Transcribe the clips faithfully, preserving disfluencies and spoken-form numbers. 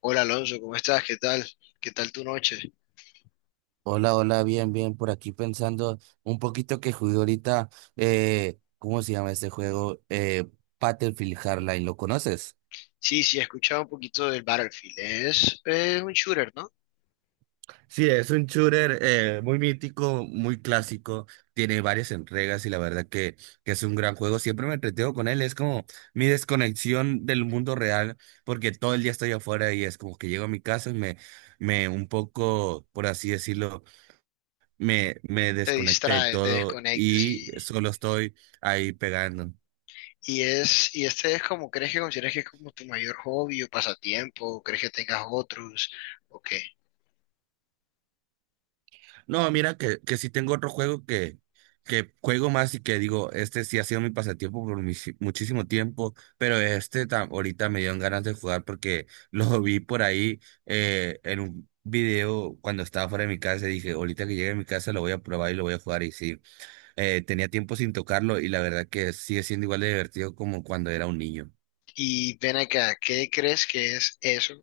Hola Alonso, ¿cómo estás? ¿Qué tal? ¿Qué tal tu noche? Hola, hola, bien, bien, por aquí pensando un poquito que jugué ahorita, eh, ¿cómo se llama este juego? Eh, Battlefield Hardline, ¿lo conoces? Sí, sí, he escuchado un poquito del Battlefield. Es, es un shooter, ¿no? Sí, es un shooter eh, muy mítico, muy clásico, tiene varias entregas y la verdad que, que es un gran juego. Siempre me entretengo con él, es como mi desconexión del mundo real, porque todo el día estoy afuera y es como que llego a mi casa y me, me un poco, por así decirlo. Me, me Te desconecté de distrae, te todo desconectas y y, solo estoy ahí pegando. y es, y este es como, ¿crees que consideras que es como tu mayor hobby o pasatiempo? ¿O crees que tengas otros? ¿O qué? No, mira que, que sí tengo otro juego que, que juego más y que digo, este sí ha sido mi pasatiempo por mis- muchísimo tiempo, pero este ta- ahorita me dieron ganas de jugar porque lo vi por ahí eh, en un video cuando estaba fuera de mi casa y dije, ahorita que llegue a mi casa lo voy a probar y lo voy a jugar y sí, eh, tenía tiempo sin tocarlo y la verdad que sigue siendo igual de divertido como cuando era un niño. Y ven acá, ¿qué crees que es eso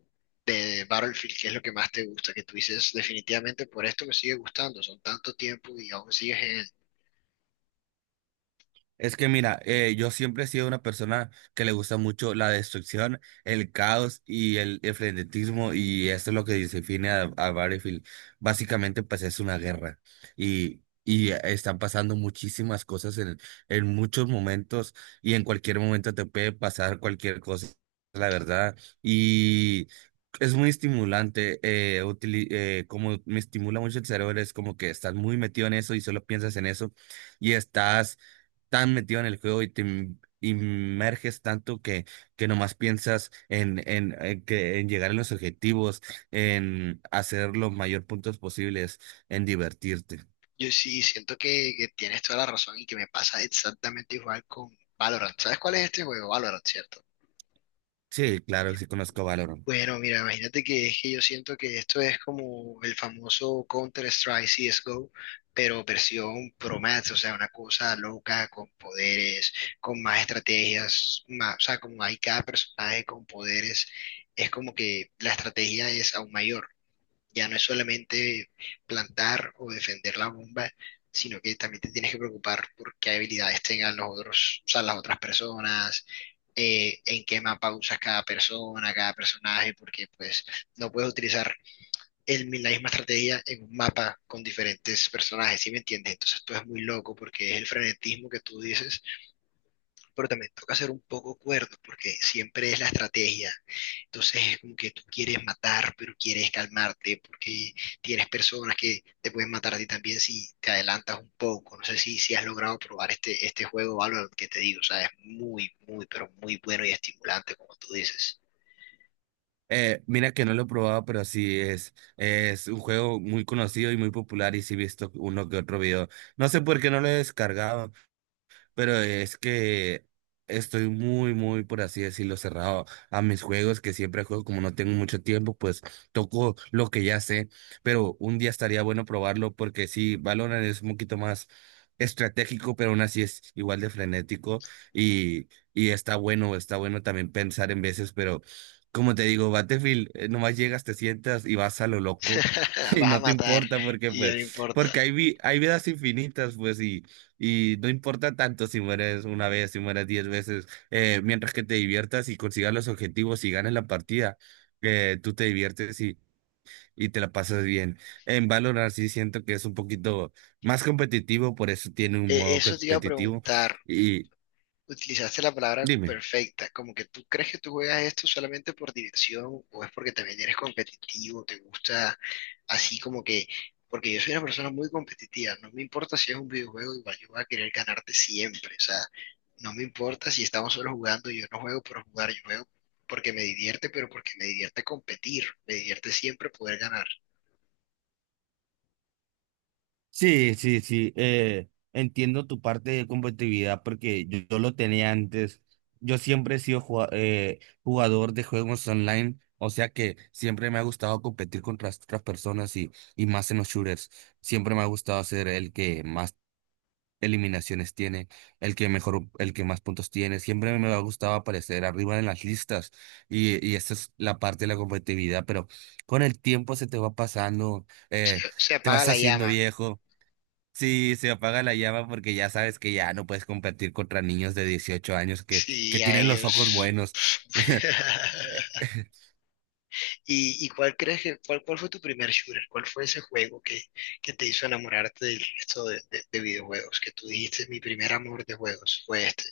de Battlefield? ¿Qué es lo que más te gusta? Que tú dices, definitivamente por esto me sigue gustando. Son tanto tiempo y aún sigues. Es que mira, eh, yo siempre he sido una persona que le gusta mucho la destrucción, el caos y el, el frenetismo y esto es lo que define a, a Battlefield. Básicamente pues es una guerra y, y están pasando muchísimas cosas en, en muchos momentos y en cualquier momento te puede pasar cualquier cosa, la verdad. Y es muy estimulante, eh, utili- eh, como me estimula mucho el cerebro, es como que estás muy metido en eso y solo piensas en eso y estás tan metido en el juego y te im- inmerges tanto que, que nomás piensas en, en, en que, en llegar a los objetivos, en hacer los mayor puntos posibles, en divertirte. Yo sí siento que, que tienes toda la razón y que me pasa exactamente igual con Valorant. ¿Sabes cuál es este juego? Valorant, ¿cierto? Sí, claro, sí conozco Valorant. Bueno, mira, imagínate que es que yo siento que esto es como el famoso Counter-Strike C S G O, pero versión Pro Max, o sea, una cosa loca con poderes, con más estrategias, más, o sea, como hay cada personaje con poderes, es como que la estrategia es aún mayor. Ya no es solamente plantar o defender la bomba, sino que también te tienes que preocupar por qué habilidades tengan los otros, o sea, las otras personas, eh, en qué mapa usas cada persona, cada personaje, porque pues no puedes utilizar el, mi- la misma estrategia en un mapa con diferentes personajes, ¿sí me entiendes? Entonces tú es muy loco porque es el frenetismo que tú dices, pero también toca ser un poco cuerdo, porque siempre es la estrategia. Entonces es como que tú quieres matar, pero quieres calmarte, porque tienes personas que te pueden matar a ti también si te adelantas un poco. No sé si, si has logrado probar este, este juego Valorant que te digo, o sea, es muy, muy, pero muy bueno y estimulante, como tú dices. Eh, mira que no lo he probado, pero sí es, es un juego muy conocido y muy popular y sí he visto uno que otro video. No sé por qué no lo he descargado, pero es que estoy muy, muy, por así decirlo, cerrado a mis juegos, que siempre juego como no tengo mucho tiempo, pues toco lo que ya sé, pero un día estaría bueno probarlo porque sí, Valorant es un poquito más estratégico, pero aún así es igual de frenético y, y está bueno, está bueno también pensar en veces, pero... Como te digo, Battlefield, eh, nomás llegas, te sientas y vas a lo loco y Vas a no te matar importa porque y ya pues, no importa. porque hay vi- hay vidas infinitas, pues, y, y no importa tanto si mueres una vez, si mueres diez veces, eh, mientras que te diviertas y consigas los objetivos y ganes la partida, eh, tú te diviertes y, y te la pasas bien. En Valorant sí siento que es un poquito más competitivo, por eso tiene un Eh, modo Eso te iba a competitivo. preguntar. Y Utilizaste la palabra dime. perfecta, como que tú crees que tú juegas esto solamente por diversión o es porque también eres competitivo, te gusta así como que, porque yo soy una persona muy competitiva, no me importa si es un videojuego, igual yo voy a querer ganarte siempre, o sea, no me importa si estamos solo jugando, yo no juego por jugar, yo juego porque me divierte, pero porque me divierte competir, me divierte siempre poder ganar. Sí, sí, sí, eh, entiendo tu parte de competitividad porque yo, yo lo tenía antes. Yo siempre he sido jua- eh, jugador de juegos online, o sea que siempre me ha gustado competir contra otras personas y, y más en los shooters. Siempre me ha gustado ser el que más eliminaciones tiene, el que mejor, el que más puntos tiene. Siempre me ha gustado aparecer arriba en las listas y, y esa es la parte de la competitividad, pero con el tiempo se te va pasando. eh, Se Te apaga vas la haciendo llama, viejo. Sí, se apaga la llama porque ya sabes que ya no puedes competir contra niños de dieciocho años que, que sí, a tienen los ojos ellos. buenos. ¿Y, y cuál crees que, cuál, cuál fue tu primer shooter? ¿Cuál fue ese juego que, que te hizo enamorarte del resto de, de- de videojuegos? Que tú dijiste, mi primer amor de juegos fue este,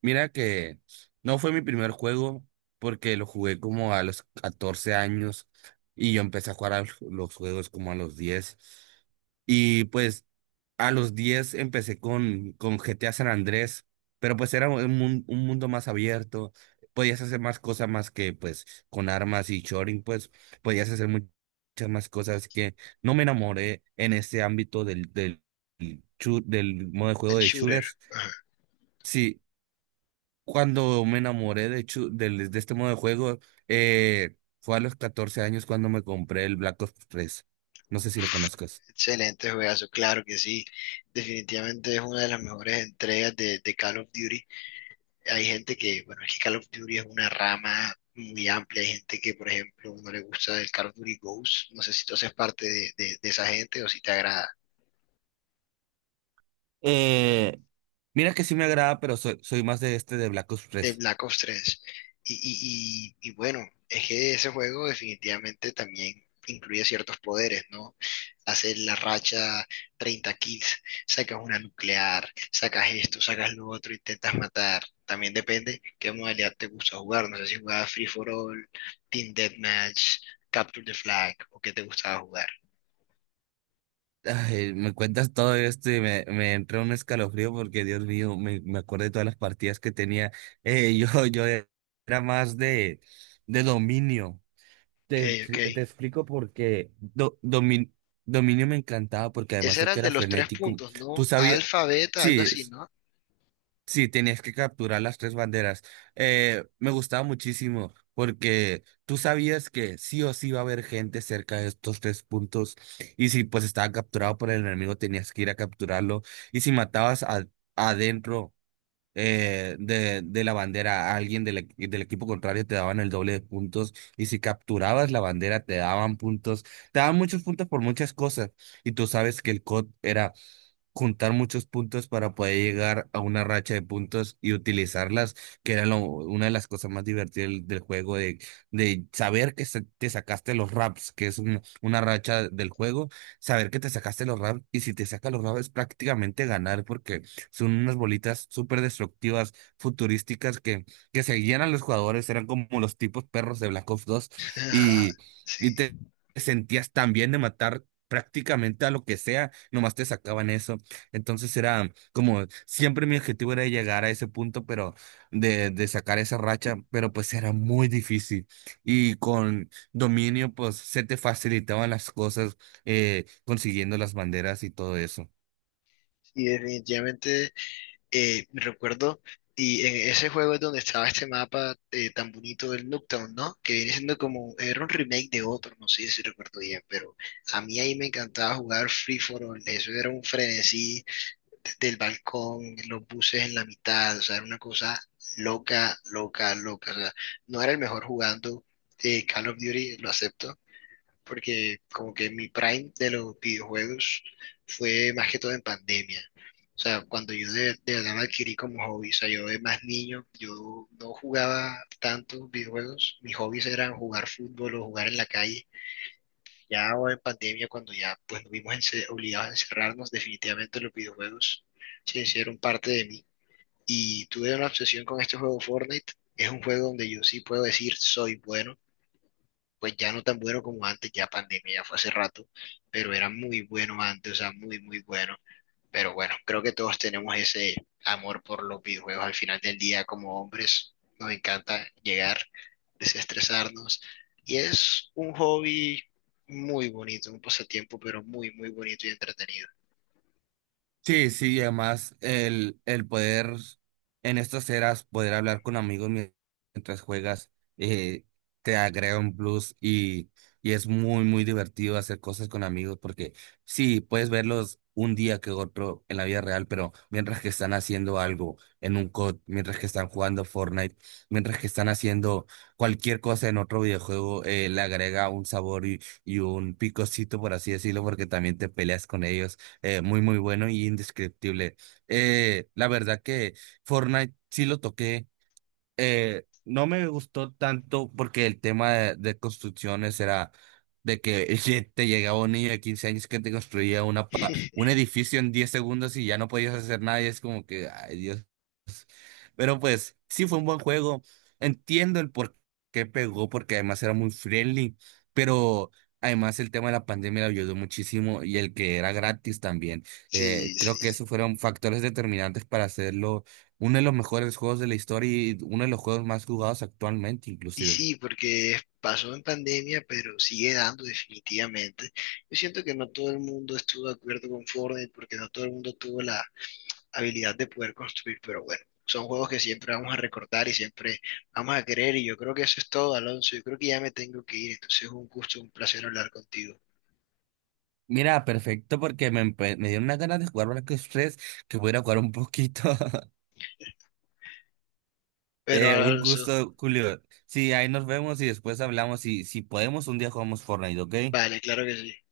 Mira que no fue mi primer juego porque lo jugué como a los catorce años y yo empecé a jugar a los juegos como a los diez. Y pues a los diez empecé con, con G T A San Andrés, pero pues era un, mun- un mundo más abierto, podías hacer más cosas más que pues con armas y choring, pues podías hacer mu- muchas más cosas que no me enamoré en ese ámbito del, del, shoot- del modo de el juego de shooter. shooters. Ajá. Sí, cuando me enamoré de, hecho, del- de este modo de juego, eh, fue a los catorce años cuando me compré el Black Ops tres. No sé si lo Uf, conozcas. excelente juegazo, claro que sí. Definitivamente es una de las mejores entregas de, de Call of Duty. Hay gente que, bueno, es que Call of Duty es una rama muy amplia. Hay gente que, por ejemplo, no le gusta el Call of Duty Ghost. No sé si tú haces parte de, de de esa gente o si te agrada. Eh, Mira que sí me agrada, pero soy, soy más de este de Black Ops De tres Black Ops tres. Y, y, y, y bueno, es que ese juego definitivamente también incluye ciertos poderes, ¿no? Hacer la racha treinta kills, sacas una nuclear, sacas esto, sacas lo otro, intentas matar. También depende qué modalidad te gusta jugar. No sé si jugabas Free for All, Team Deathmatch, Capture the Flag o qué te gustaba jugar. Ay, me cuentas todo esto y me, me entró un escalofrío porque, Dios mío, me, me acuerdo de todas las partidas que tenía. Eh, yo, yo era más de, de dominio. Ok, Te, ok. te explico porque Do- Domin- Dominio me encantaba porque además Ese de era que el de era los tres frenético, puntos, tú ¿no? sabías, Alfa, beta, algo sí, así, s- ¿no? sí, tenías que capturar las tres banderas. Eh, me gustaba muchísimo porque tú sabías que sí o sí iba a haber gente cerca de estos tres puntos y si pues estaba capturado por el enemigo tenías que ir a capturarlo y si matabas a- adentro eh, de, de la bandera a alguien del, equ- del equipo contrario te daban el doble de puntos y si capturabas la bandera te daban puntos, te daban muchos puntos por muchas cosas y tú sabes que el C O D era juntar muchos puntos para poder llegar a una racha de puntos y utilizarlas, que era lo- una de las cosas más divertidas del, del juego, de, de saber que se- te sacaste los raps, que es un- una racha del juego, saber que te sacaste los raps y si te sacas los raps es prácticamente ganar porque son unas bolitas súper destructivas, futurísticas, que, que seguían a los jugadores, eran como los tipos perros de Black Ops dos y, y Sí. te sentías tan bien de matar prácticamente a lo que sea, nomás te sacaban eso. Entonces era como, siempre mi objetivo era llegar a ese punto, pero de, de sacar esa racha, pero pues era muy difícil. Y con dominio, pues se te facilitaban las cosas eh, consiguiendo las banderas y todo eso. Y definitivamente eh, me recuerdo, y en ese juego es donde estaba este mapa eh, tan bonito del Nuketown, ¿no? Que viene siendo como, era un remake de otro, no sé si recuerdo bien, pero a mí ahí me encantaba jugar Free for All, eso era un frenesí desde el balcón, los buses en la mitad, o sea, era una cosa loca, loca, loca, o sea, no era el mejor jugando eh, Call of Duty, lo acepto porque como que mi prime de los videojuegos fue más que todo en pandemia. O sea, cuando yo de, de verdad me adquirí como hobby, o sea, yo de más niño, yo no jugaba tantos videojuegos, mis hobbies eran jugar fútbol o jugar en la calle. Ya ahora en pandemia, cuando ya pues nos vimos ence- obligados a encerrarnos, definitivamente los videojuegos se hicieron parte de mí. Y tuve una obsesión con este juego Fortnite, es un juego donde yo sí puedo decir soy bueno, pues ya no tan bueno como antes, ya pandemia, ya fue hace rato, pero era muy bueno antes, o sea, muy, muy bueno. Pero bueno, creo que todos tenemos ese amor por los videojuegos. Al final del día, como hombres, nos encanta llegar, desestresarnos. Y es un hobby muy bonito, un pasatiempo, pero muy, muy bonito y entretenido. Sí, sí, y además el, el poder en estas eras, poder hablar con amigos mien- mientras juegas, eh, te agrega un plus y, y es muy, muy divertido hacer cosas con amigos porque sí, puedes verlos un día que otro en la vida real, pero mientras que están haciendo algo en un C O D, mientras que están jugando Fortnite, mientras que están haciendo cualquier cosa en otro videojuego, eh, le agrega un sabor y, y un picocito, por así decirlo, porque también te peleas con ellos. Eh, muy, muy bueno y indescriptible. Eh, la verdad que Fortnite sí lo toqué. eh, no me gustó tanto porque el tema de, de construcciones era de que te llegaba un niño de quince años que te construía una, pa- un edificio en diez segundos y ya no podías hacer nada. Y es como que, ay, Dios, pero pues sí fue un buen juego. Entiendo el por qué pegó, porque además era muy friendly, pero además el tema de la pandemia le ayudó muchísimo y el que era gratis también. Eh, Sí, creo que sí. esos fueron factores determinantes para hacerlo uno de los mejores juegos de la historia y uno de los juegos más jugados actualmente Y inclusive. sí, porque pasó en pandemia, pero sigue dando definitivamente. Yo siento que no todo el mundo estuvo de acuerdo con Fortnite porque no todo el mundo tuvo la habilidad de poder construir, pero bueno, son juegos que siempre vamos a recordar y siempre vamos a querer y yo creo que eso es todo, Alonso. Yo creo que ya me tengo que ir, entonces es un gusto, un placer hablar contigo. Mira, perfecto, porque me, empe- me dieron unas ganas de jugar Black Stress, que voy a ir a jugar un poquito. Pero Eh, un Alonso, gusto, Julio. Sí, ahí nos vemos y después hablamos. Y si podemos, un día jugamos Fortnite, ¿ok? vale, claro que sí.